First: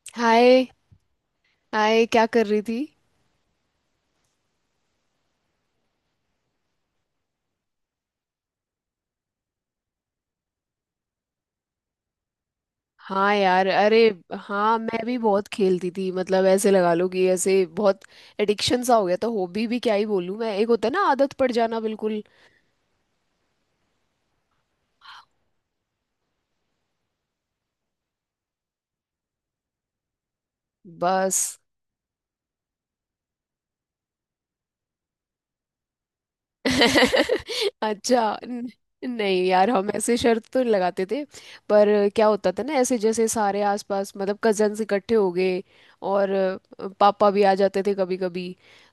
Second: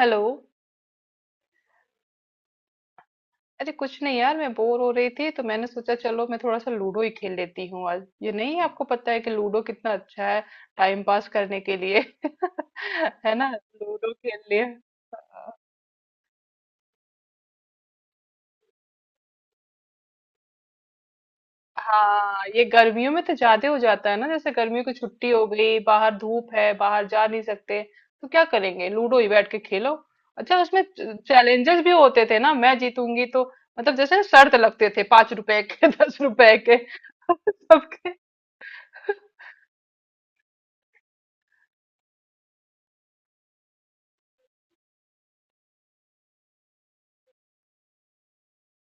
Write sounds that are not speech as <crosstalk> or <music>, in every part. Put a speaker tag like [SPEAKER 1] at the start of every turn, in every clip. [SPEAKER 1] Hello.
[SPEAKER 2] Hi. Hi, क्या कर रही थी?
[SPEAKER 1] अरे कुछ नहीं यार मैं बोर हो रही थी तो मैंने सोचा चलो मैं थोड़ा सा लूडो ही खेल लेती हूँ। आज ये नहीं है आपको पता है कि लूडो कितना अच्छा है टाइम पास करने के लिए। <laughs> है
[SPEAKER 2] हाँ
[SPEAKER 1] ना
[SPEAKER 2] यार। अरे।
[SPEAKER 1] लूडो खेल लिए।
[SPEAKER 2] हाँ, मैं भी बहुत खेलती थी। मतलब ऐसे लगा लो कि ऐसे बहुत एडिक्शन सा हो गया। तो हॉबी भी क्या ही बोलूँ मैं, एक होता है ना आदत पड़ जाना, बिल्कुल।
[SPEAKER 1] हाँ ये गर्मियों में तो ज्यादा हो जाता है ना, जैसे गर्मियों की छुट्टी हो गई, बाहर धूप है, बाहर जा नहीं सकते तो क्या करेंगे, लूडो ही बैठ के खेलो। अच्छा उसमें
[SPEAKER 2] बस।
[SPEAKER 1] चैलेंजेस भी होते थे ना, मैं जीतूंगी तो मतलब जैसे ना शर्त लगते थे, 5 रुपए के <laughs> 10 रुपए के <laughs>
[SPEAKER 2] <laughs>
[SPEAKER 1] सबके।
[SPEAKER 2] अच्छा। नहीं यार, हम ऐसे शर्त तो नहीं लगाते थे। पर क्या होता था ना, ऐसे जैसे सारे आसपास मतलब कजन्स इकट्ठे हो गए। और पापा भी आ जाते थे कभी कभी।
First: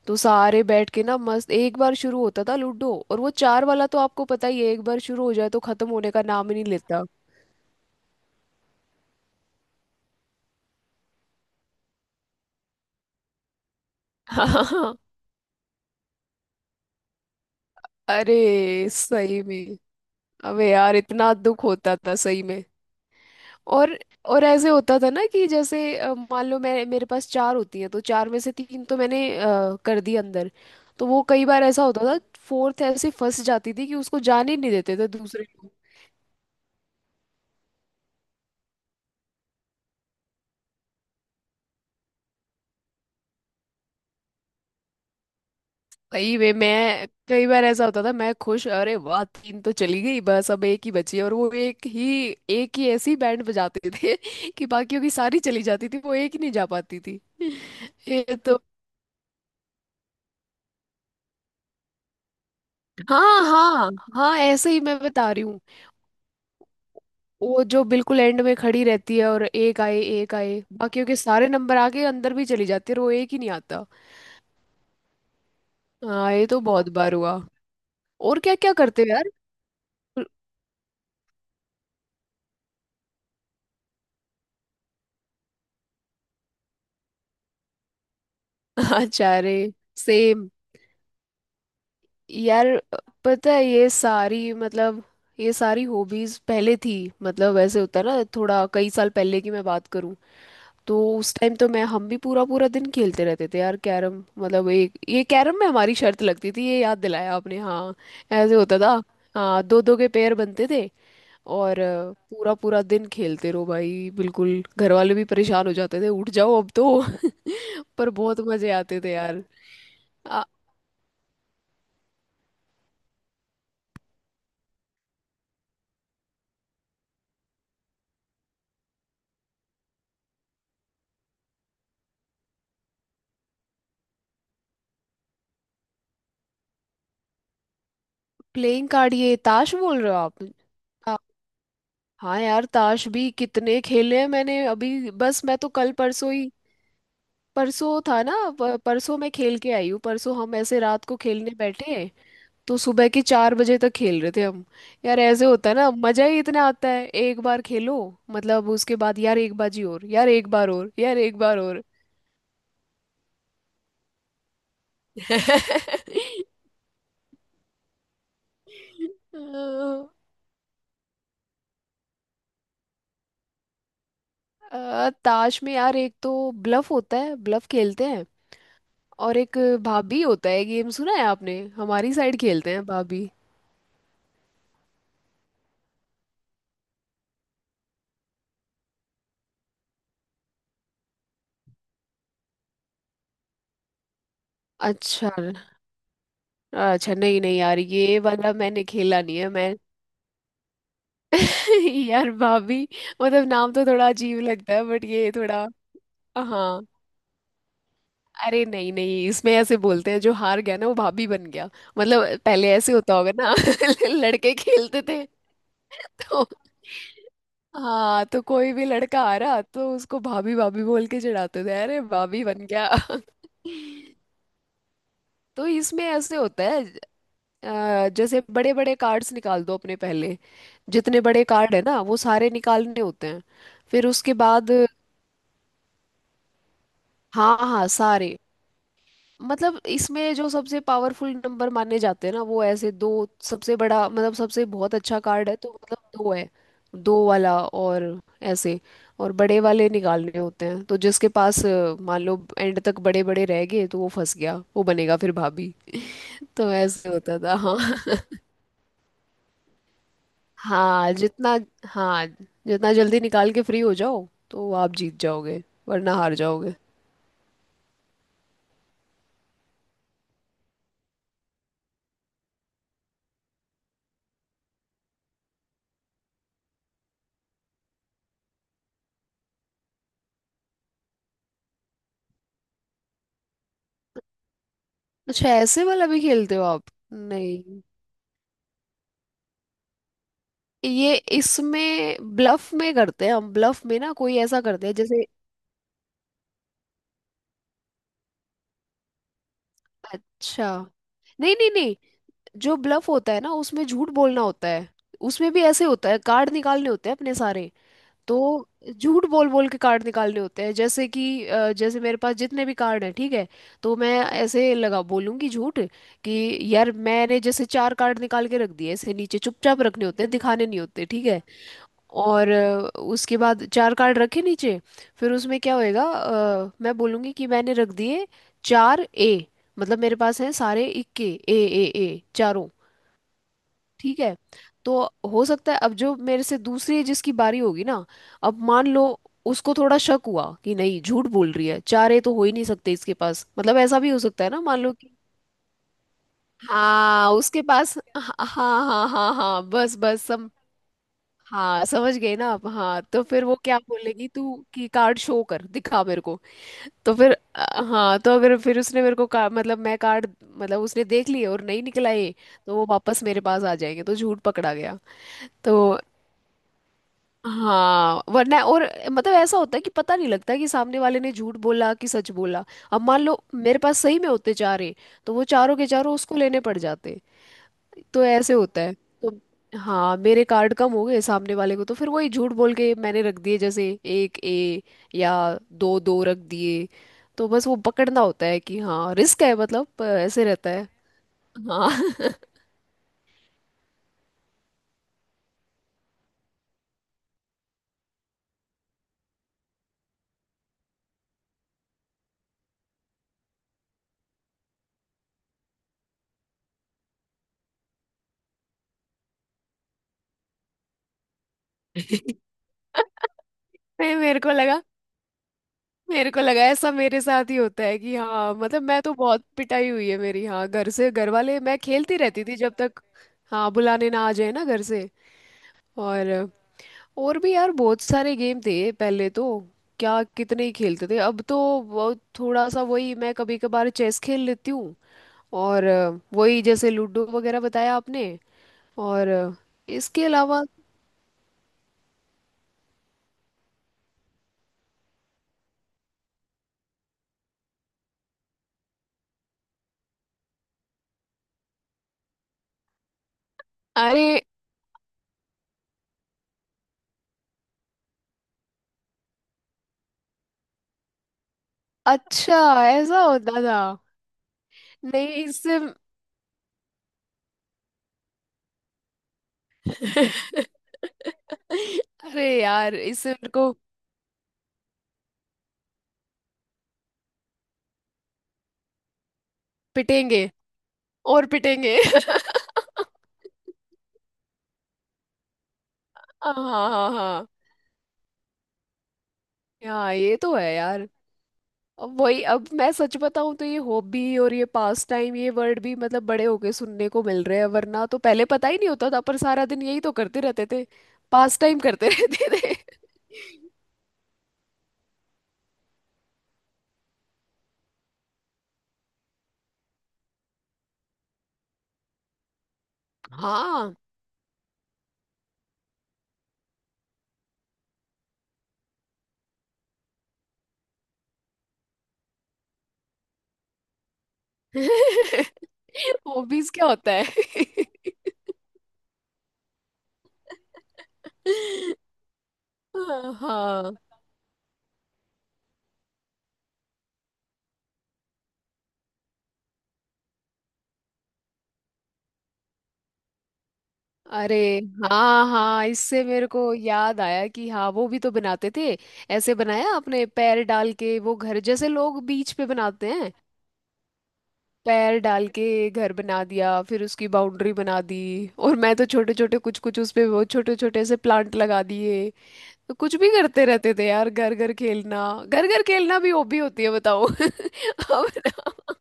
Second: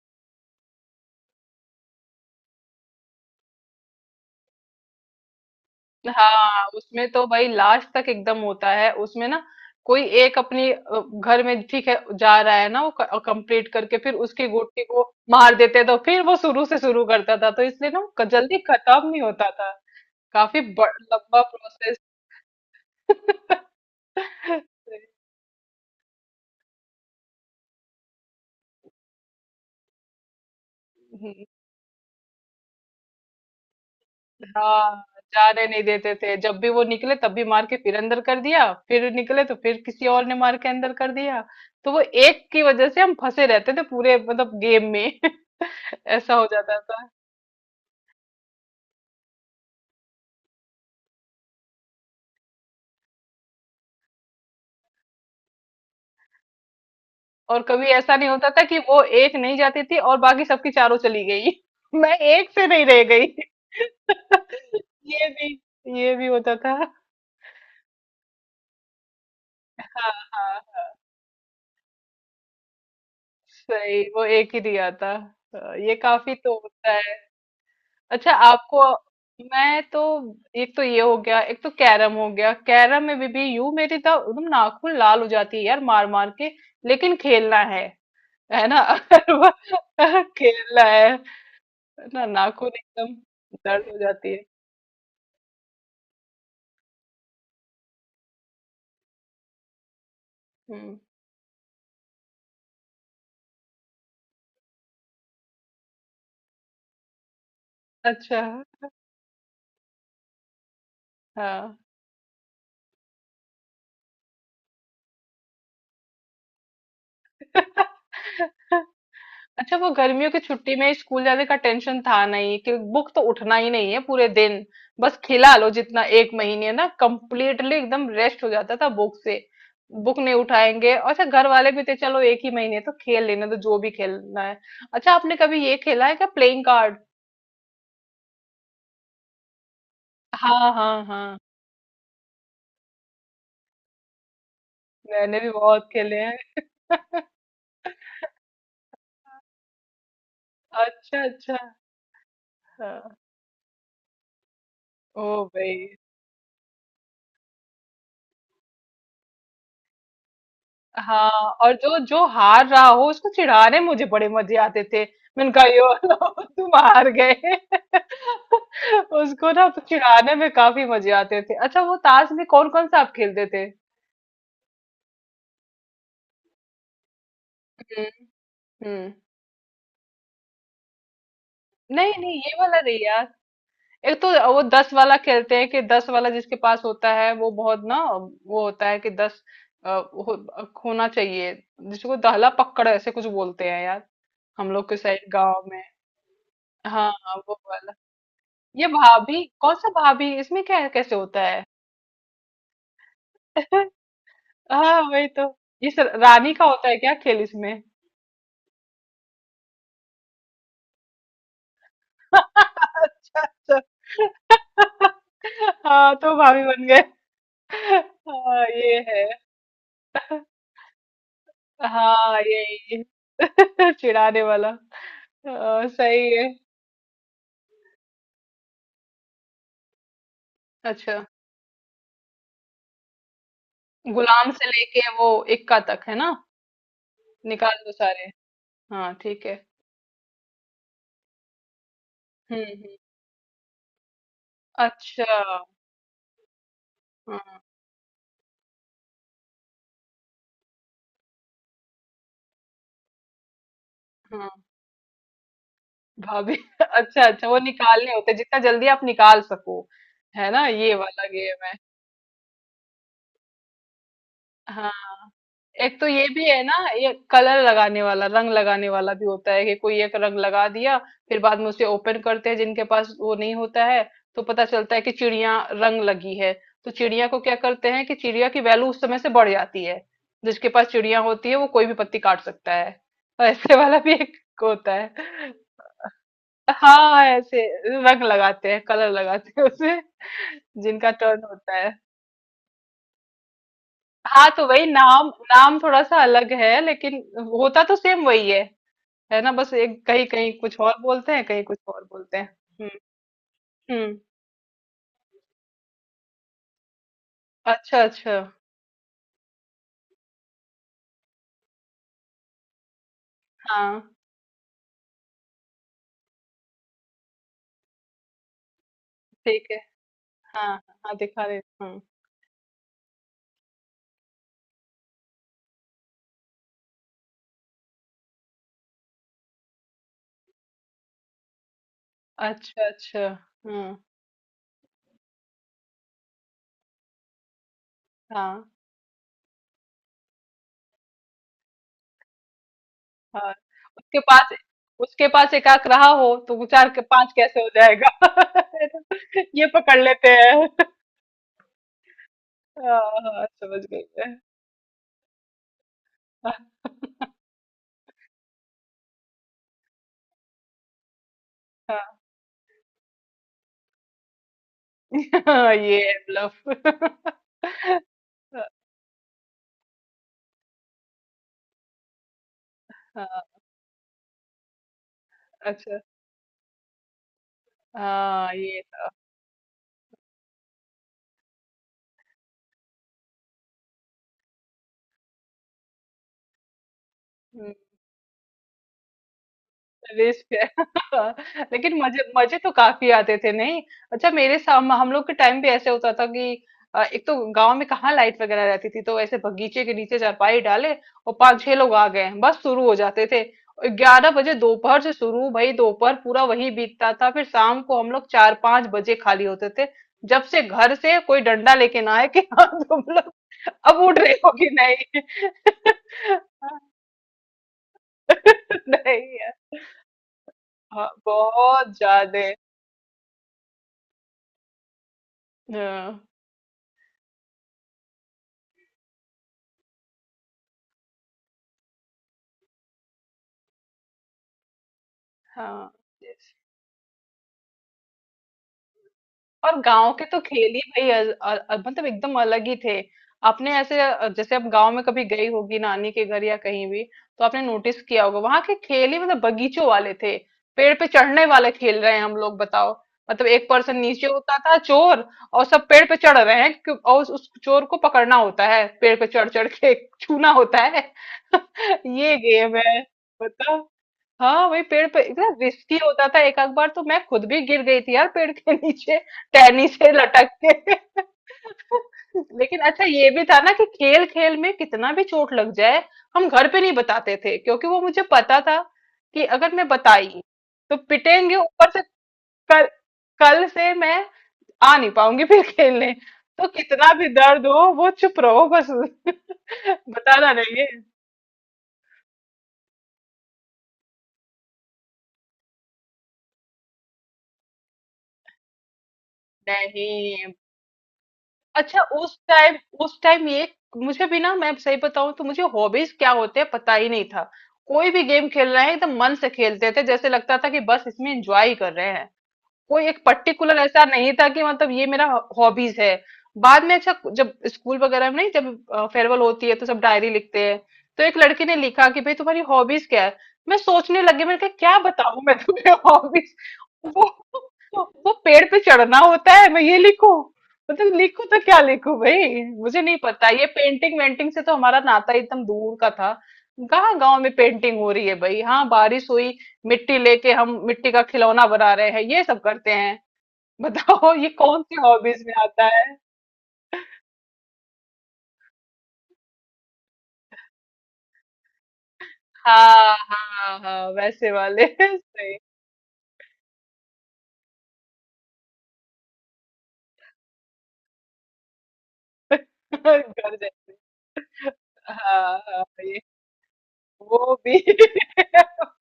[SPEAKER 2] तो सारे बैठ के ना मस्त एक बार शुरू होता था लूडो, और वो चार वाला तो आपको पता ही है, एक बार शुरू हो जाए तो खत्म होने का नाम ही
[SPEAKER 1] हाँ
[SPEAKER 2] नहीं लेता।
[SPEAKER 1] उसमें तो भाई लास्ट तक एकदम होता है उसमें ना, कोई एक अपनी घर में ठीक है जा रहा है ना, वो कंप्लीट करके फिर
[SPEAKER 2] <laughs>
[SPEAKER 1] उसकी गोटी
[SPEAKER 2] हाँ।
[SPEAKER 1] को मार देते तो फिर वो शुरू से शुरू करता था, तो इसलिए ना वो जल्दी
[SPEAKER 2] अरे,
[SPEAKER 1] खत्म नहीं
[SPEAKER 2] सही
[SPEAKER 1] होता था।
[SPEAKER 2] में।
[SPEAKER 1] काफी
[SPEAKER 2] अबे यार, इतना
[SPEAKER 1] लंबा
[SPEAKER 2] दुख
[SPEAKER 1] प्रोसेस।
[SPEAKER 2] होता था सही में। और और ऐसे होता
[SPEAKER 1] <laughs>
[SPEAKER 2] था ना कि जैसे मान लो मैं, मेरे पास चार होती हैं, तो चार में से तीन तो मैंने कर दी अंदर। तो वो कई बार ऐसा होता था। फोर्थ ऐसे फंस जाती थी कि उसको जाने ही नहीं देते
[SPEAKER 1] हाँ,
[SPEAKER 2] थे दूसरे
[SPEAKER 1] जाने
[SPEAKER 2] लोग।
[SPEAKER 1] नहीं देते थे, जब भी वो निकले तब भी मार के फिर अंदर कर दिया, फिर निकले तो फिर किसी और ने मार के अंदर कर दिया। तो वो एक की वजह से हम फंसे रहते थे पूरे मतलब गेम में, ऐसा
[SPEAKER 2] सही
[SPEAKER 1] हो
[SPEAKER 2] में,
[SPEAKER 1] जाता
[SPEAKER 2] मैं
[SPEAKER 1] था।
[SPEAKER 2] कई बार ऐसा होता था, मैं खुश, अरे वाह तीन तो चली गई, बस अब एक ही बची है। और वो एक ही, एक ही ऐसी बैंड बजाते थे <laughs> कि बाकियों की सारी चली जाती थी, वो एक ही नहीं जा पाती थी। <laughs>
[SPEAKER 1] और कभी ऐसा नहीं
[SPEAKER 2] ये
[SPEAKER 1] होता
[SPEAKER 2] तो।
[SPEAKER 1] था कि वो एक नहीं जाती थी और बाकी सबकी चारों चली गई। <laughs> मैं एक से नहीं रह गई।
[SPEAKER 2] हाँ हाँ हाँ, ऐसे ही मैं
[SPEAKER 1] <laughs> ये
[SPEAKER 2] बता रही
[SPEAKER 1] भी
[SPEAKER 2] हूँ।
[SPEAKER 1] ये भी होता था।
[SPEAKER 2] वो जो बिल्कुल एंड में खड़ी रहती है, और
[SPEAKER 1] हाँ
[SPEAKER 2] एक
[SPEAKER 1] हाँ,
[SPEAKER 2] आए बाकियों के सारे नंबर आके अंदर भी चली जाती है, और वो एक ही नहीं आता।
[SPEAKER 1] सही, वो एक ही दिया था। ये
[SPEAKER 2] हाँ,
[SPEAKER 1] काफी
[SPEAKER 2] ये
[SPEAKER 1] तो
[SPEAKER 2] तो बहुत
[SPEAKER 1] होता
[SPEAKER 2] बार
[SPEAKER 1] है।
[SPEAKER 2] हुआ।
[SPEAKER 1] अच्छा
[SPEAKER 2] और क्या क्या
[SPEAKER 1] आपको,
[SPEAKER 2] करते हो यार?
[SPEAKER 1] मैं तो एक तो ये हो गया, एक तो कैरम हो गया। कैरम में भी यू मेरी तो एकदम नाखून लाल हो जाती है यार, मार मार के, लेकिन खेलना है ना।
[SPEAKER 2] <laughs> अच्छा। अरे
[SPEAKER 1] <laughs>
[SPEAKER 2] सेम
[SPEAKER 1] खेलना है ना,
[SPEAKER 2] यार।
[SPEAKER 1] नाख़ून एकदम
[SPEAKER 2] पता है
[SPEAKER 1] दर्द
[SPEAKER 2] ये
[SPEAKER 1] हो जाती है।
[SPEAKER 2] सारी, मतलब ये सारी हॉबीज पहले थी। मतलब ऐसे होता है ना, थोड़ा कई साल पहले की मैं बात करूं। तो
[SPEAKER 1] हुँ,
[SPEAKER 2] उस टाइम तो मैं, हम भी पूरा पूरा दिन खेलते रहते थे यार कैरम। मतलब एक ये कैरम में हमारी शर्त लगती थी, ये याद दिलाया आपने। हाँ।
[SPEAKER 1] अच्छा,
[SPEAKER 2] ऐसे होता था। हाँ, दो दो के पेयर बनते थे।
[SPEAKER 1] हाँ।
[SPEAKER 2] और पूरा पूरा दिन खेलते रहो भाई, बिल्कुल घर वाले भी परेशान हो जाते थे, उठ जाओ अब तो। <laughs> पर बहुत मजे
[SPEAKER 1] <laughs>
[SPEAKER 2] आते थे यार।
[SPEAKER 1] अच्छा वो गर्मियों की छुट्टी में स्कूल जाने का टेंशन था नहीं कि बुक तो उठना ही नहीं है पूरे दिन, बस खिला लो जितना। 1 महीने ना कंप्लीटली एकदम रेस्ट हो जाता था बुक से। बुक नहीं उठाएँगे, अच्छा घर वाले भी थे, चलो 1 ही महीने तो खेल लेने दो जो भी खेलना है। अच्छा आपने कभी ये खेला है क्या, प्लेइंग कार्ड?
[SPEAKER 2] Playing card? ये ताश बोल रहे हो आप?
[SPEAKER 1] हाँ, हाँ,
[SPEAKER 2] आ,
[SPEAKER 1] हाँ।
[SPEAKER 2] हाँ यार, ताश भी कितने खेले हैं मैंने। अभी
[SPEAKER 1] मैंने
[SPEAKER 2] बस
[SPEAKER 1] भी
[SPEAKER 2] मैं तो
[SPEAKER 1] बहुत
[SPEAKER 2] कल
[SPEAKER 1] खेले
[SPEAKER 2] परसों
[SPEAKER 1] हैं।
[SPEAKER 2] ही।
[SPEAKER 1] <laughs>
[SPEAKER 2] परसों था ना, परसों मैं खेल के आई हूँ। परसों हम ऐसे रात को
[SPEAKER 1] अच्छा,
[SPEAKER 2] खेलने
[SPEAKER 1] अच्छा।
[SPEAKER 2] बैठे। तो सुबह
[SPEAKER 1] हाँ,
[SPEAKER 2] के 4 बजे तक खेल रहे थे हम। यार
[SPEAKER 1] ओह
[SPEAKER 2] ऐसे होता
[SPEAKER 1] भाई!
[SPEAKER 2] है ना, मजा ही इतना आता है एक बार खेलो। मतलब उसके बाद यार एक बाजी और, यार एक बार और, यार
[SPEAKER 1] हाँ,
[SPEAKER 2] एक बार
[SPEAKER 1] और
[SPEAKER 2] और।
[SPEAKER 1] जो जो हार रहा हो उसको चिढ़ाने में मुझे बड़े मजे आते थे। मैंने कहा, यो लो, तुम हार गए। <laughs> उसको ना तो
[SPEAKER 2] <laughs>
[SPEAKER 1] चिढ़ाने में काफी मजे आते थे। अच्छा वो ताश में कौन कौन सा आप खेलते थे?
[SPEAKER 2] ताश में यार, एक तो ब्लफ होता है, ब्लफ
[SPEAKER 1] हम्म
[SPEAKER 2] खेलते हैं।
[SPEAKER 1] हम्म।
[SPEAKER 2] और एक भाभी होता है गेम, सुना है आपने? हमारी
[SPEAKER 1] नहीं
[SPEAKER 2] साइड
[SPEAKER 1] नहीं ये
[SPEAKER 2] खेलते
[SPEAKER 1] वाला
[SPEAKER 2] हैं
[SPEAKER 1] नहीं यार।
[SPEAKER 2] भाभी।
[SPEAKER 1] एक तो वो दस वाला खेलते हैं, कि दस वाला जिसके पास होता है वो बहुत, ना वो होता है कि दस हो, होना चाहिए, जिसको दहला पकड़ ऐसे कुछ बोलते हैं यार, हम लोग के साइड
[SPEAKER 2] अच्छा
[SPEAKER 1] गांव में। हाँ
[SPEAKER 2] अच्छा।
[SPEAKER 1] हाँ,
[SPEAKER 2] नहीं
[SPEAKER 1] वो
[SPEAKER 2] नहीं यार,
[SPEAKER 1] वाला।
[SPEAKER 2] ये वाला मैंने
[SPEAKER 1] ये
[SPEAKER 2] खेला नहीं
[SPEAKER 1] भाभी,
[SPEAKER 2] है मैं।
[SPEAKER 1] कौन सा भाभी, इसमें क्या कैसे होता है?
[SPEAKER 2] <laughs> यार भाभी, मतलब नाम तो
[SPEAKER 1] <laughs>
[SPEAKER 2] थोड़ा अजीब लगता है,
[SPEAKER 1] हाँ
[SPEAKER 2] बट
[SPEAKER 1] वही
[SPEAKER 2] ये
[SPEAKER 1] तो,
[SPEAKER 2] थोड़ा।
[SPEAKER 1] इस रानी का
[SPEAKER 2] हाँ।
[SPEAKER 1] होता है क्या खेल इसमें? <laughs>
[SPEAKER 2] अरे नहीं नहीं, इसमें ऐसे बोलते हैं, जो हार गया ना वो भाभी बन गया। मतलब
[SPEAKER 1] अच्छा
[SPEAKER 2] पहले ऐसे होता होगा ना।
[SPEAKER 1] अच्छा।
[SPEAKER 2] <laughs> लड़के खेलते थे
[SPEAKER 1] <laughs> हाँ तो
[SPEAKER 2] तो।
[SPEAKER 1] भाभी बन गए।
[SPEAKER 2] हाँ, तो
[SPEAKER 1] हाँ
[SPEAKER 2] कोई भी
[SPEAKER 1] ये
[SPEAKER 2] लड़का
[SPEAKER 1] है,
[SPEAKER 2] आ रहा तो उसको भाभी भाभी बोल के चिढ़ाते थे, अरे
[SPEAKER 1] हाँ
[SPEAKER 2] भाभी
[SPEAKER 1] ये
[SPEAKER 2] बन गया। <laughs>
[SPEAKER 1] <laughs> ये। चिढ़ाने वाला,
[SPEAKER 2] तो
[SPEAKER 1] हाँ,
[SPEAKER 2] इसमें
[SPEAKER 1] सही
[SPEAKER 2] ऐसे
[SPEAKER 1] है।
[SPEAKER 2] होता है, जैसे बड़े बड़े कार्ड्स निकाल दो अपने पहले।
[SPEAKER 1] अच्छा,
[SPEAKER 2] जितने बड़े कार्ड है ना, वो सारे निकालने होते हैं, फिर उसके
[SPEAKER 1] गुलाम से
[SPEAKER 2] बाद।
[SPEAKER 1] लेके वो इक्का तक, है ना,
[SPEAKER 2] हाँ
[SPEAKER 1] निकाल
[SPEAKER 2] हाँ,
[SPEAKER 1] दो सारे।
[SPEAKER 2] सारे।
[SPEAKER 1] हाँ ठीक है।
[SPEAKER 2] मतलब इसमें जो सबसे पावरफुल नंबर माने जाते हैं ना,
[SPEAKER 1] हम्म
[SPEAKER 2] वो ऐसे
[SPEAKER 1] हम्म।
[SPEAKER 2] दो। सबसे बड़ा मतलब सबसे बहुत अच्छा
[SPEAKER 1] अच्छा।
[SPEAKER 2] कार्ड है तो मतलब दो है। दो वाला
[SPEAKER 1] हाँ,
[SPEAKER 2] और ऐसे, और बड़े वाले निकालने होते हैं, तो जिसके पास मान लो एंड तक बड़े बड़े रह गए, तो वो फंस
[SPEAKER 1] हाँ,
[SPEAKER 2] गया, वो बनेगा फिर भाभी।
[SPEAKER 1] भाभी।
[SPEAKER 2] <laughs> तो
[SPEAKER 1] <laughs>
[SPEAKER 2] ऐसे
[SPEAKER 1] अच्छा
[SPEAKER 2] होता
[SPEAKER 1] अच्छा,
[SPEAKER 2] था
[SPEAKER 1] वो
[SPEAKER 2] हाँ।
[SPEAKER 1] निकालने
[SPEAKER 2] <laughs>
[SPEAKER 1] होते हैं, जितना जल्दी आप निकाल सको, है ना, ये
[SPEAKER 2] हाँ
[SPEAKER 1] वाला
[SPEAKER 2] जितना
[SPEAKER 1] गेम है।
[SPEAKER 2] हाँ, जितना जल्दी निकाल के फ्री हो जाओ तो
[SPEAKER 1] हाँ,
[SPEAKER 2] आप जीत जाओगे,
[SPEAKER 1] एक तो
[SPEAKER 2] वरना
[SPEAKER 1] ये
[SPEAKER 2] हार
[SPEAKER 1] भी है ना,
[SPEAKER 2] जाओगे।
[SPEAKER 1] ये कलर लगाने वाला, रंग लगाने वाला भी होता है कि कोई एक रंग लगा दिया, फिर बाद में उसे ओपन करते हैं जिनके पास वो नहीं होता है, तो पता चलता है कि चिड़िया रंग लगी है। तो चिड़िया को क्या करते हैं कि चिड़िया की वैल्यू उस समय से बढ़ जाती है। जिसके पास चिड़िया होती है वो कोई भी पत्ती काट सकता है। <laughs> और ऐसे वाला भी एक होता
[SPEAKER 2] अच्छा,
[SPEAKER 1] है।
[SPEAKER 2] ऐसे वाला भी खेलते हो आप?
[SPEAKER 1] हाँ, ऐसे
[SPEAKER 2] नहीं।
[SPEAKER 1] रंग लगाते हैं, कलर लगाते हैं उसे, जिनका
[SPEAKER 2] ये
[SPEAKER 1] टर्न होता है।
[SPEAKER 2] इसमें ब्लफ में करते हैं हम, ब्लफ में ना कोई
[SPEAKER 1] हाँ,
[SPEAKER 2] ऐसा
[SPEAKER 1] तो वही
[SPEAKER 2] करते हैं जैसे।
[SPEAKER 1] नाम नाम थोड़ा-सा अलग है, लेकिन होता तो सेम वही है ना? बस एक कहीं-कहीं
[SPEAKER 2] अच्छा।
[SPEAKER 1] कुछ और बोलते हैं,
[SPEAKER 2] नहीं
[SPEAKER 1] कहीं
[SPEAKER 2] नहीं
[SPEAKER 1] कुछ
[SPEAKER 2] नहीं,
[SPEAKER 1] और बोलते हैं।
[SPEAKER 2] जो
[SPEAKER 1] हुँ,
[SPEAKER 2] ब्लफ होता है ना, उसमें
[SPEAKER 1] हुँ।
[SPEAKER 2] झूठ बोलना होता है। उसमें भी ऐसे होता है, कार्ड निकालने होते हैं अपने सारे।
[SPEAKER 1] अच्छा, अच्छा।
[SPEAKER 2] तो झूठ बोल बोल के कार्ड निकालने होते हैं, जैसे कि जैसे मेरे पास जितने भी कार्ड हैं, ठीक है। तो
[SPEAKER 1] हाँ,
[SPEAKER 2] मैं ऐसे लगा बोलूंगी झूठ, कि यार मैंने जैसे चार कार्ड निकाल के रख दिए, ऐसे नीचे
[SPEAKER 1] ठीक है।
[SPEAKER 2] चुपचाप रखने होते हैं,
[SPEAKER 1] हाँ,
[SPEAKER 2] दिखाने नहीं
[SPEAKER 1] हाँ,
[SPEAKER 2] होते,
[SPEAKER 1] हाँ,
[SPEAKER 2] ठीक है।
[SPEAKER 1] दिखा रहे हुँ।
[SPEAKER 2] और उसके बाद चार कार्ड रखे नीचे। फिर उसमें क्या होएगा, मैं बोलूँगी कि मैंने रख दिए चार ए। मतलब मेरे पास हैं सारे इक्के, ए ए ए चारों,
[SPEAKER 1] अच्छा, अच्छा। हुँ,
[SPEAKER 2] ठीक है। तो हो सकता है, अब जो मेरे से दूसरी जिसकी बारी होगी ना, अब
[SPEAKER 1] हाँ,
[SPEAKER 2] मान लो उसको थोड़ा शक हुआ कि नहीं झूठ बोल रही है, चार ए तो हो ही नहीं सकते इसके पास,
[SPEAKER 1] हाँ।
[SPEAKER 2] मतलब ऐसा भी
[SPEAKER 1] उसके
[SPEAKER 2] हो सकता
[SPEAKER 1] पास
[SPEAKER 2] है ना, मान लो कि।
[SPEAKER 1] उसके पास 1 आंख रहा हो तो 4 के 5
[SPEAKER 2] हाँ,
[SPEAKER 1] कैसे
[SPEAKER 2] उसके
[SPEAKER 1] हो
[SPEAKER 2] पास।
[SPEAKER 1] जाएगा?
[SPEAKER 2] हाँ
[SPEAKER 1] <laughs>
[SPEAKER 2] हाँ
[SPEAKER 1] है
[SPEAKER 2] हाँ
[SPEAKER 1] ना?
[SPEAKER 2] हाँ हाँ,
[SPEAKER 1] ये
[SPEAKER 2] बस
[SPEAKER 1] पकड़
[SPEAKER 2] बस
[SPEAKER 1] लेते
[SPEAKER 2] समझ।
[SPEAKER 1] हैं।
[SPEAKER 2] हाँ समझ गई ना आप।
[SPEAKER 1] हाँ
[SPEAKER 2] हाँ तो फिर
[SPEAKER 1] हाँ,
[SPEAKER 2] वो क्या
[SPEAKER 1] समझ गई
[SPEAKER 2] बोलेगी
[SPEAKER 1] मैं।
[SPEAKER 2] तू कि कार्ड शो कर दिखा मेरे को।
[SPEAKER 1] हाँ।
[SPEAKER 2] तो फिर हाँ, तो अगर फिर उसने मेरे को मतलब मैं कार्ड, मतलब उसने देख लिए और नहीं निकला ये, तो वो वापस मेरे पास आ जाएंगे, तो झूठ पकड़ा गया।
[SPEAKER 1] <laughs> हाँ,
[SPEAKER 2] तो
[SPEAKER 1] ये है ब्लफ। <laughs>
[SPEAKER 2] हाँ, वरना और, मतलब ऐसा होता है कि पता नहीं लगता कि सामने वाले ने झूठ बोला कि सच बोला। अब मान लो
[SPEAKER 1] हाँ।
[SPEAKER 2] मेरे पास सही में होते चार है, तो वो चारों के
[SPEAKER 1] अच्छा।
[SPEAKER 2] चारों उसको लेने पड़ जाते। तो ऐसे
[SPEAKER 1] हाँ
[SPEAKER 2] होता
[SPEAKER 1] ये,
[SPEAKER 2] है तो, हाँ मेरे कार्ड कम हो गए सामने वाले को, तो फिर वही झूठ बोल के मैंने रख दिए, जैसे एक ए, या दो दो रख दिए। तो बस
[SPEAKER 1] हम्म,
[SPEAKER 2] वो पकड़ना होता है, कि हाँ रिस्क है मतलब, पर ऐसे
[SPEAKER 1] रिस्क
[SPEAKER 2] रहता है।
[SPEAKER 1] है। <laughs> लेकिन मजे
[SPEAKER 2] हाँ।
[SPEAKER 1] मजे तो काफी आते थे, नहीं? अच्छा मेरे साम हम लोग के टाइम भी ऐसे होता था कि एक तो गांव में कहाँ लाइट वगैरह रहती थी, तो ऐसे बगीचे के नीचे चारपाई डाले और पांच छह लोग आ गए, बस शुरू हो जाते थे। और 11 बजे दोपहर से शुरू, भाई दोपहर पूरा वही बीतता था, फिर शाम को हम लोग 4 5 बजे खाली होते थे, जब से घर से कोई डंडा लेके ना आए कि <laughs>
[SPEAKER 2] <laughs>
[SPEAKER 1] हाँ तुम लोग अब
[SPEAKER 2] नहीं,
[SPEAKER 1] उठ रहे हो कि नहीं।
[SPEAKER 2] मेरे को
[SPEAKER 1] <laughs>
[SPEAKER 2] लगा ऐसा मेरे साथ ही होता है कि हाँ, मतलब मैं तो
[SPEAKER 1] नहीं
[SPEAKER 2] बहुत
[SPEAKER 1] यार,
[SPEAKER 2] पिटाई हुई है मेरी, हाँ घर
[SPEAKER 1] हाँ,
[SPEAKER 2] से, घर वाले, मैं
[SPEAKER 1] बहुत
[SPEAKER 2] खेलती रहती
[SPEAKER 1] ज्यादा।
[SPEAKER 2] थी जब तक हाँ बुलाने ना आ जाए ना घर से।
[SPEAKER 1] हाँ
[SPEAKER 2] और और भी यार बहुत सारे गेम थे पहले तो, क्या कितने ही खेलते थे। अब तो वो थोड़ा सा वही, मैं कभी कभार चेस खेल लेती हूँ, और
[SPEAKER 1] हाँ, yes.
[SPEAKER 2] वही जैसे लूडो वगैरह बताया आपने। और
[SPEAKER 1] और गांव के
[SPEAKER 2] इसके
[SPEAKER 1] तो
[SPEAKER 2] अलावा।
[SPEAKER 1] खेल ही भाई मतलब एकदम अलग ही थे। आपने ऐसे, जैसे आप गांव में कभी गई होगी नानी के घर या कहीं भी, तो आपने नोटिस किया होगा वहां के खेल ही मतलब बगीचों वाले थे। पेड़ पे चढ़ने वाले खेल रहे हैं हम लोग, बताओ। मतलब एक पर्सन
[SPEAKER 2] अरे,
[SPEAKER 1] नीचे होता था, चोर, और सब पेड़ पे चढ़ रहे हैं और उस चोर को पकड़ना होता है पेड़ पे चढ़ चढ़ के, छूना होता है। <laughs> ये
[SPEAKER 2] अच्छा
[SPEAKER 1] गेम है,
[SPEAKER 2] ऐसा होता
[SPEAKER 1] बताओ।
[SPEAKER 2] था?
[SPEAKER 1] हाँ वही पेड़ पे,
[SPEAKER 2] नहीं,
[SPEAKER 1] इतना
[SPEAKER 2] इससे।
[SPEAKER 1] रिस्की होता था, एक आध बार तो मैं खुद भी गिर गई थी यार पेड़ के नीचे, टहनी से लटक
[SPEAKER 2] <laughs>
[SPEAKER 1] के। <laughs>
[SPEAKER 2] अरे
[SPEAKER 1] लेकिन
[SPEAKER 2] यार,
[SPEAKER 1] अच्छा ये
[SPEAKER 2] इससे
[SPEAKER 1] भी
[SPEAKER 2] मेरे
[SPEAKER 1] था ना
[SPEAKER 2] को
[SPEAKER 1] कि खेल खेल में कितना भी चोट लग जाए हम घर पे नहीं बताते थे, क्योंकि वो मुझे पता था कि अगर मैं बताई
[SPEAKER 2] पिटेंगे,
[SPEAKER 1] तो
[SPEAKER 2] और
[SPEAKER 1] पिटेंगे ऊपर
[SPEAKER 2] पिटेंगे।
[SPEAKER 1] से, कल,
[SPEAKER 2] <laughs>
[SPEAKER 1] कल से मैं आ नहीं पाऊंगी फिर खेलने,
[SPEAKER 2] हाँ
[SPEAKER 1] तो
[SPEAKER 2] हाँ
[SPEAKER 1] कितना भी
[SPEAKER 2] हाँ
[SPEAKER 1] दर्द हो वो चुप रहो बस, <laughs>
[SPEAKER 2] हाँ। ये
[SPEAKER 1] बताना
[SPEAKER 2] तो है
[SPEAKER 1] नहीं है।
[SPEAKER 2] यार। अब वही, अब मैं सच बताऊं तो, ये हॉबी और ये पास टाइम, ये वर्ड भी मतलब बड़े होके सुनने को मिल रहे हैं, वरना तो पहले पता ही नहीं होता था, पर सारा दिन यही तो करते
[SPEAKER 1] नहीं,
[SPEAKER 2] रहते थे। पास टाइम
[SPEAKER 1] अच्छा
[SPEAKER 2] करते <laughs>
[SPEAKER 1] उस
[SPEAKER 2] रहते थे।
[SPEAKER 1] टाइम, उस टाइम ये मुझे भी ना, मैं सही बताऊं तो, मुझे हॉबीज क्या होते हैं पता ही नहीं था। कोई भी गेम खेल रहे हैं एकदम मन से खेलते थे, जैसे लगता था कि बस इसमें एंजॉय ही कर रहे हैं। कोई एक पर्टिकुलर
[SPEAKER 2] हाँ।
[SPEAKER 1] ऐसा नहीं था कि मतलब ये मेरा हॉबीज है। बाद में, अच्छा जब स्कूल वगैरह में, नहीं जब फेयरवेल होती है तो सब डायरी लिखते हैं, तो एक लड़की ने लिखा कि भाई तुम्हारी हॉबीज क्या है। मैं सोचने लगी, मैंने कहा क्या बताऊं मैं
[SPEAKER 2] <laughs>
[SPEAKER 1] तुम्हें <laughs> हॉबीज,
[SPEAKER 2] हॉबीज क्या होता
[SPEAKER 1] वो
[SPEAKER 2] है?
[SPEAKER 1] वो पेड़ पे चढ़ना होता है मैं ये लिखूं, मतलब लिखूं तो क्या लिखूं
[SPEAKER 2] <laughs>
[SPEAKER 1] भाई, मुझे नहीं पता। ये
[SPEAKER 2] हाँ।
[SPEAKER 1] पेंटिंग वेंटिंग से तो हमारा नाता ही एकदम दूर का था, कहाँ गांव में पेंटिंग हो रही है भाई। हाँ बारिश हुई, मिट्टी लेके हम मिट्टी का खिलौना बना रहे हैं, ये सब करते हैं, बताओ ये
[SPEAKER 2] अरे
[SPEAKER 1] कौन सी हॉबीज
[SPEAKER 2] हाँ
[SPEAKER 1] में आता
[SPEAKER 2] हाँ,
[SPEAKER 1] है।
[SPEAKER 2] इससे मेरे को याद आया कि हाँ वो भी तो बनाते थे। ऐसे बनाया आपने पैर डाल के, वो घर जैसे लोग बीच पे बनाते
[SPEAKER 1] हाँ
[SPEAKER 2] हैं।
[SPEAKER 1] हाँ हाँ वैसे वाले। <laughs>
[SPEAKER 2] पैर डाल
[SPEAKER 1] सही।
[SPEAKER 2] के घर बना दिया, फिर उसकी बाउंड्री बना दी। और मैं तो छोटे छोटे कुछ कुछ उसपे, वो छोटे छोटे से प्लांट लगा दिए। तो कुछ भी
[SPEAKER 1] <laughs> घर
[SPEAKER 2] करते रहते
[SPEAKER 1] जैसे,
[SPEAKER 2] थे यार, घर घर खेलना।
[SPEAKER 1] हाँ
[SPEAKER 2] घर
[SPEAKER 1] हाँ
[SPEAKER 2] घर
[SPEAKER 1] ये,
[SPEAKER 2] खेलना भी हॉबी होती है बताओ। <laughs>
[SPEAKER 1] वो भी।
[SPEAKER 2] अब
[SPEAKER 1] <laughs>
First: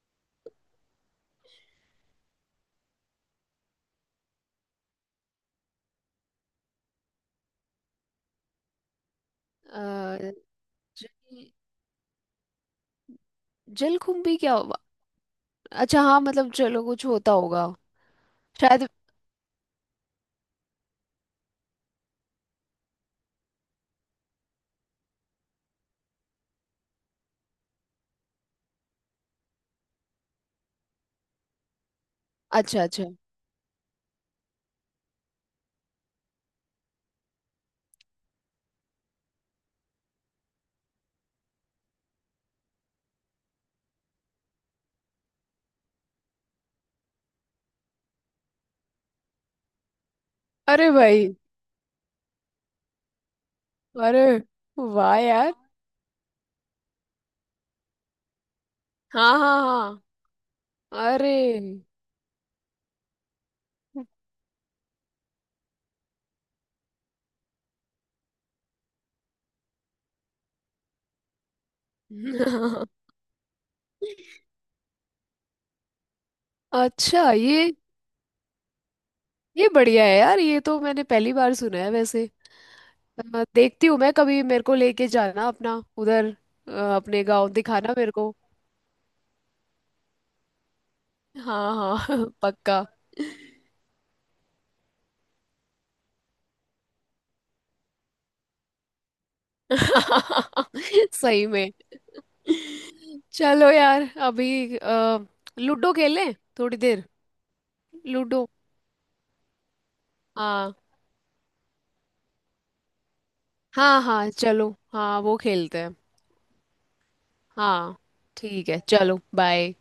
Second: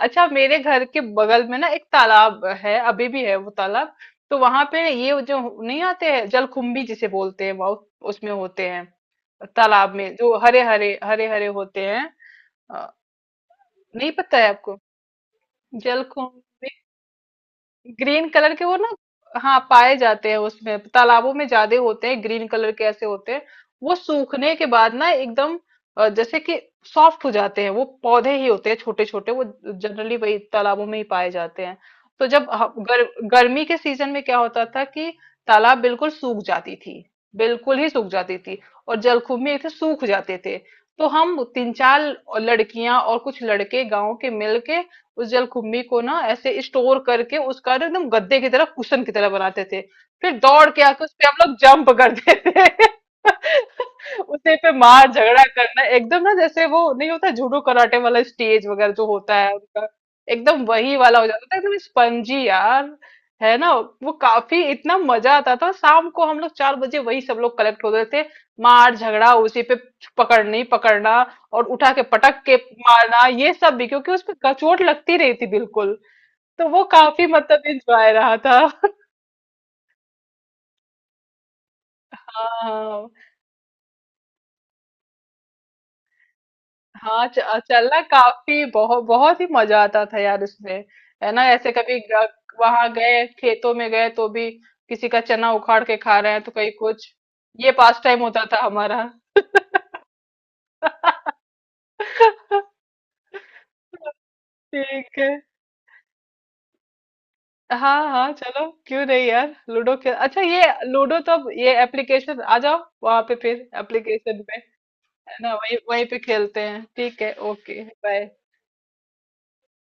[SPEAKER 1] अच्छा मेरे घर के बगल में ना एक तालाब है, अभी भी है वो तालाब। तो वहां पे ये जो, नहीं आते हैं, जलकुंभी जिसे बोलते हैं बहुत, उसमें होते हैं, तालाब में
[SPEAKER 2] अ,
[SPEAKER 1] जो हरे हरे हरे
[SPEAKER 2] जल
[SPEAKER 1] हरे होते हैं, अ, नहीं
[SPEAKER 2] जलकुंभी
[SPEAKER 1] पता है
[SPEAKER 2] क्या
[SPEAKER 1] आपको,
[SPEAKER 2] हुआ? अच्छा हाँ, मतलब
[SPEAKER 1] जलकुंभी,
[SPEAKER 2] चलो कुछ होता होगा
[SPEAKER 1] ग्रीन कलर के वो
[SPEAKER 2] शायद।
[SPEAKER 1] ना। हाँ पाए जाते हैं, उसमें तालाबों में ज्यादा होते हैं, ग्रीन कलर के ऐसे होते हैं। वो सूखने के बाद ना एकदम जैसे कि सॉफ्ट हो जाते हैं, वो पौधे ही होते हैं छोटे छोटे वो, जनरली वही तालाबों में ही पाए जाते हैं। तो जब
[SPEAKER 2] अच्छा अच्छा।
[SPEAKER 1] गर्मी के सीजन में क्या होता था कि तालाब बिल्कुल सूख जाती थी, बिल्कुल ही सूख जाती थी, और जलकुंभी थे सूख जाते थे। तो हम तीन चार लड़कियां और कुछ लड़के गांव के मिलके उस जलकुंभी को ना ऐसे स्टोर करके उसका ना एकदम गद्दे की तरह, कुशन की तरह बनाते थे, फिर दौड़ के
[SPEAKER 2] अरे
[SPEAKER 1] आके उस पे
[SPEAKER 2] भाई।
[SPEAKER 1] हम लोग जंप करते थे। <laughs>
[SPEAKER 2] अरे
[SPEAKER 1] उसे पे मार
[SPEAKER 2] वाह
[SPEAKER 1] झगड़ा
[SPEAKER 2] यार।
[SPEAKER 1] करना एकदम, ना जैसे वो नहीं होता जूडो कराटे वाला स्टेज वगैरह जो होता
[SPEAKER 2] हाँ
[SPEAKER 1] है
[SPEAKER 2] हाँ
[SPEAKER 1] उनका,
[SPEAKER 2] हाँ।
[SPEAKER 1] एकदम वही वाला हो
[SPEAKER 2] अरे।
[SPEAKER 1] जाता था, एकदम स्पंजी यार, है ना। वो काफी, इतना मजा आता था, शाम को हम लोग 4 बजे वही सब लोग कलेक्ट होते थे, मार झगड़ा उसी पे, पकड़नी पकड़ना और उठा के पटक के
[SPEAKER 2] <laughs>
[SPEAKER 1] मारना ये सब भी, क्योंकि उसमें चोट लगती रही थी बिल्कुल, तो वो काफी
[SPEAKER 2] अच्छा,
[SPEAKER 1] मतलब
[SPEAKER 2] ये
[SPEAKER 1] इंजॉय रहा था।
[SPEAKER 2] ये बढ़िया है यार, ये तो मैंने पहली बार सुना है वैसे।
[SPEAKER 1] हाँ
[SPEAKER 2] देखती हूँ मैं कभी, मेरे को लेके जाना अपना उधर, अपने
[SPEAKER 1] हाँ,
[SPEAKER 2] गांव दिखाना
[SPEAKER 1] चलना,
[SPEAKER 2] मेरे को।
[SPEAKER 1] काफी बहुत बहुत ही मजा आता था यार उसमें, है ना, ऐसे
[SPEAKER 2] हाँ
[SPEAKER 1] कभी
[SPEAKER 2] हाँ। <laughs> पक्का।
[SPEAKER 1] वहां गए खेतों में गए तो भी, किसी का चना उखाड़ के खा रहे हैं तो कहीं कुछ, ये पास टाइम होता था हमारा।
[SPEAKER 2] <laughs> सही में।
[SPEAKER 1] <laughs> ठीक
[SPEAKER 2] चलो यार, अभी
[SPEAKER 1] है।
[SPEAKER 2] लूडो खेलें थोड़ी देर।
[SPEAKER 1] हाँ हाँ
[SPEAKER 2] लूडो।
[SPEAKER 1] चलो, क्यों नहीं यार, लूडो खेल, अच्छा ये
[SPEAKER 2] हाँ
[SPEAKER 1] लूडो, तो अब ये एप्लीकेशन, आ जाओ वहां पे, फिर
[SPEAKER 2] हाँ हाँ
[SPEAKER 1] एप्लीकेशन,
[SPEAKER 2] चलो, हाँ
[SPEAKER 1] है
[SPEAKER 2] वो
[SPEAKER 1] ना वही
[SPEAKER 2] खेलते हैं।
[SPEAKER 1] वहीं पे खेलते हैं, ठीक है, ओके,
[SPEAKER 2] हाँ
[SPEAKER 1] बाय।
[SPEAKER 2] ठीक है, चलो बाय।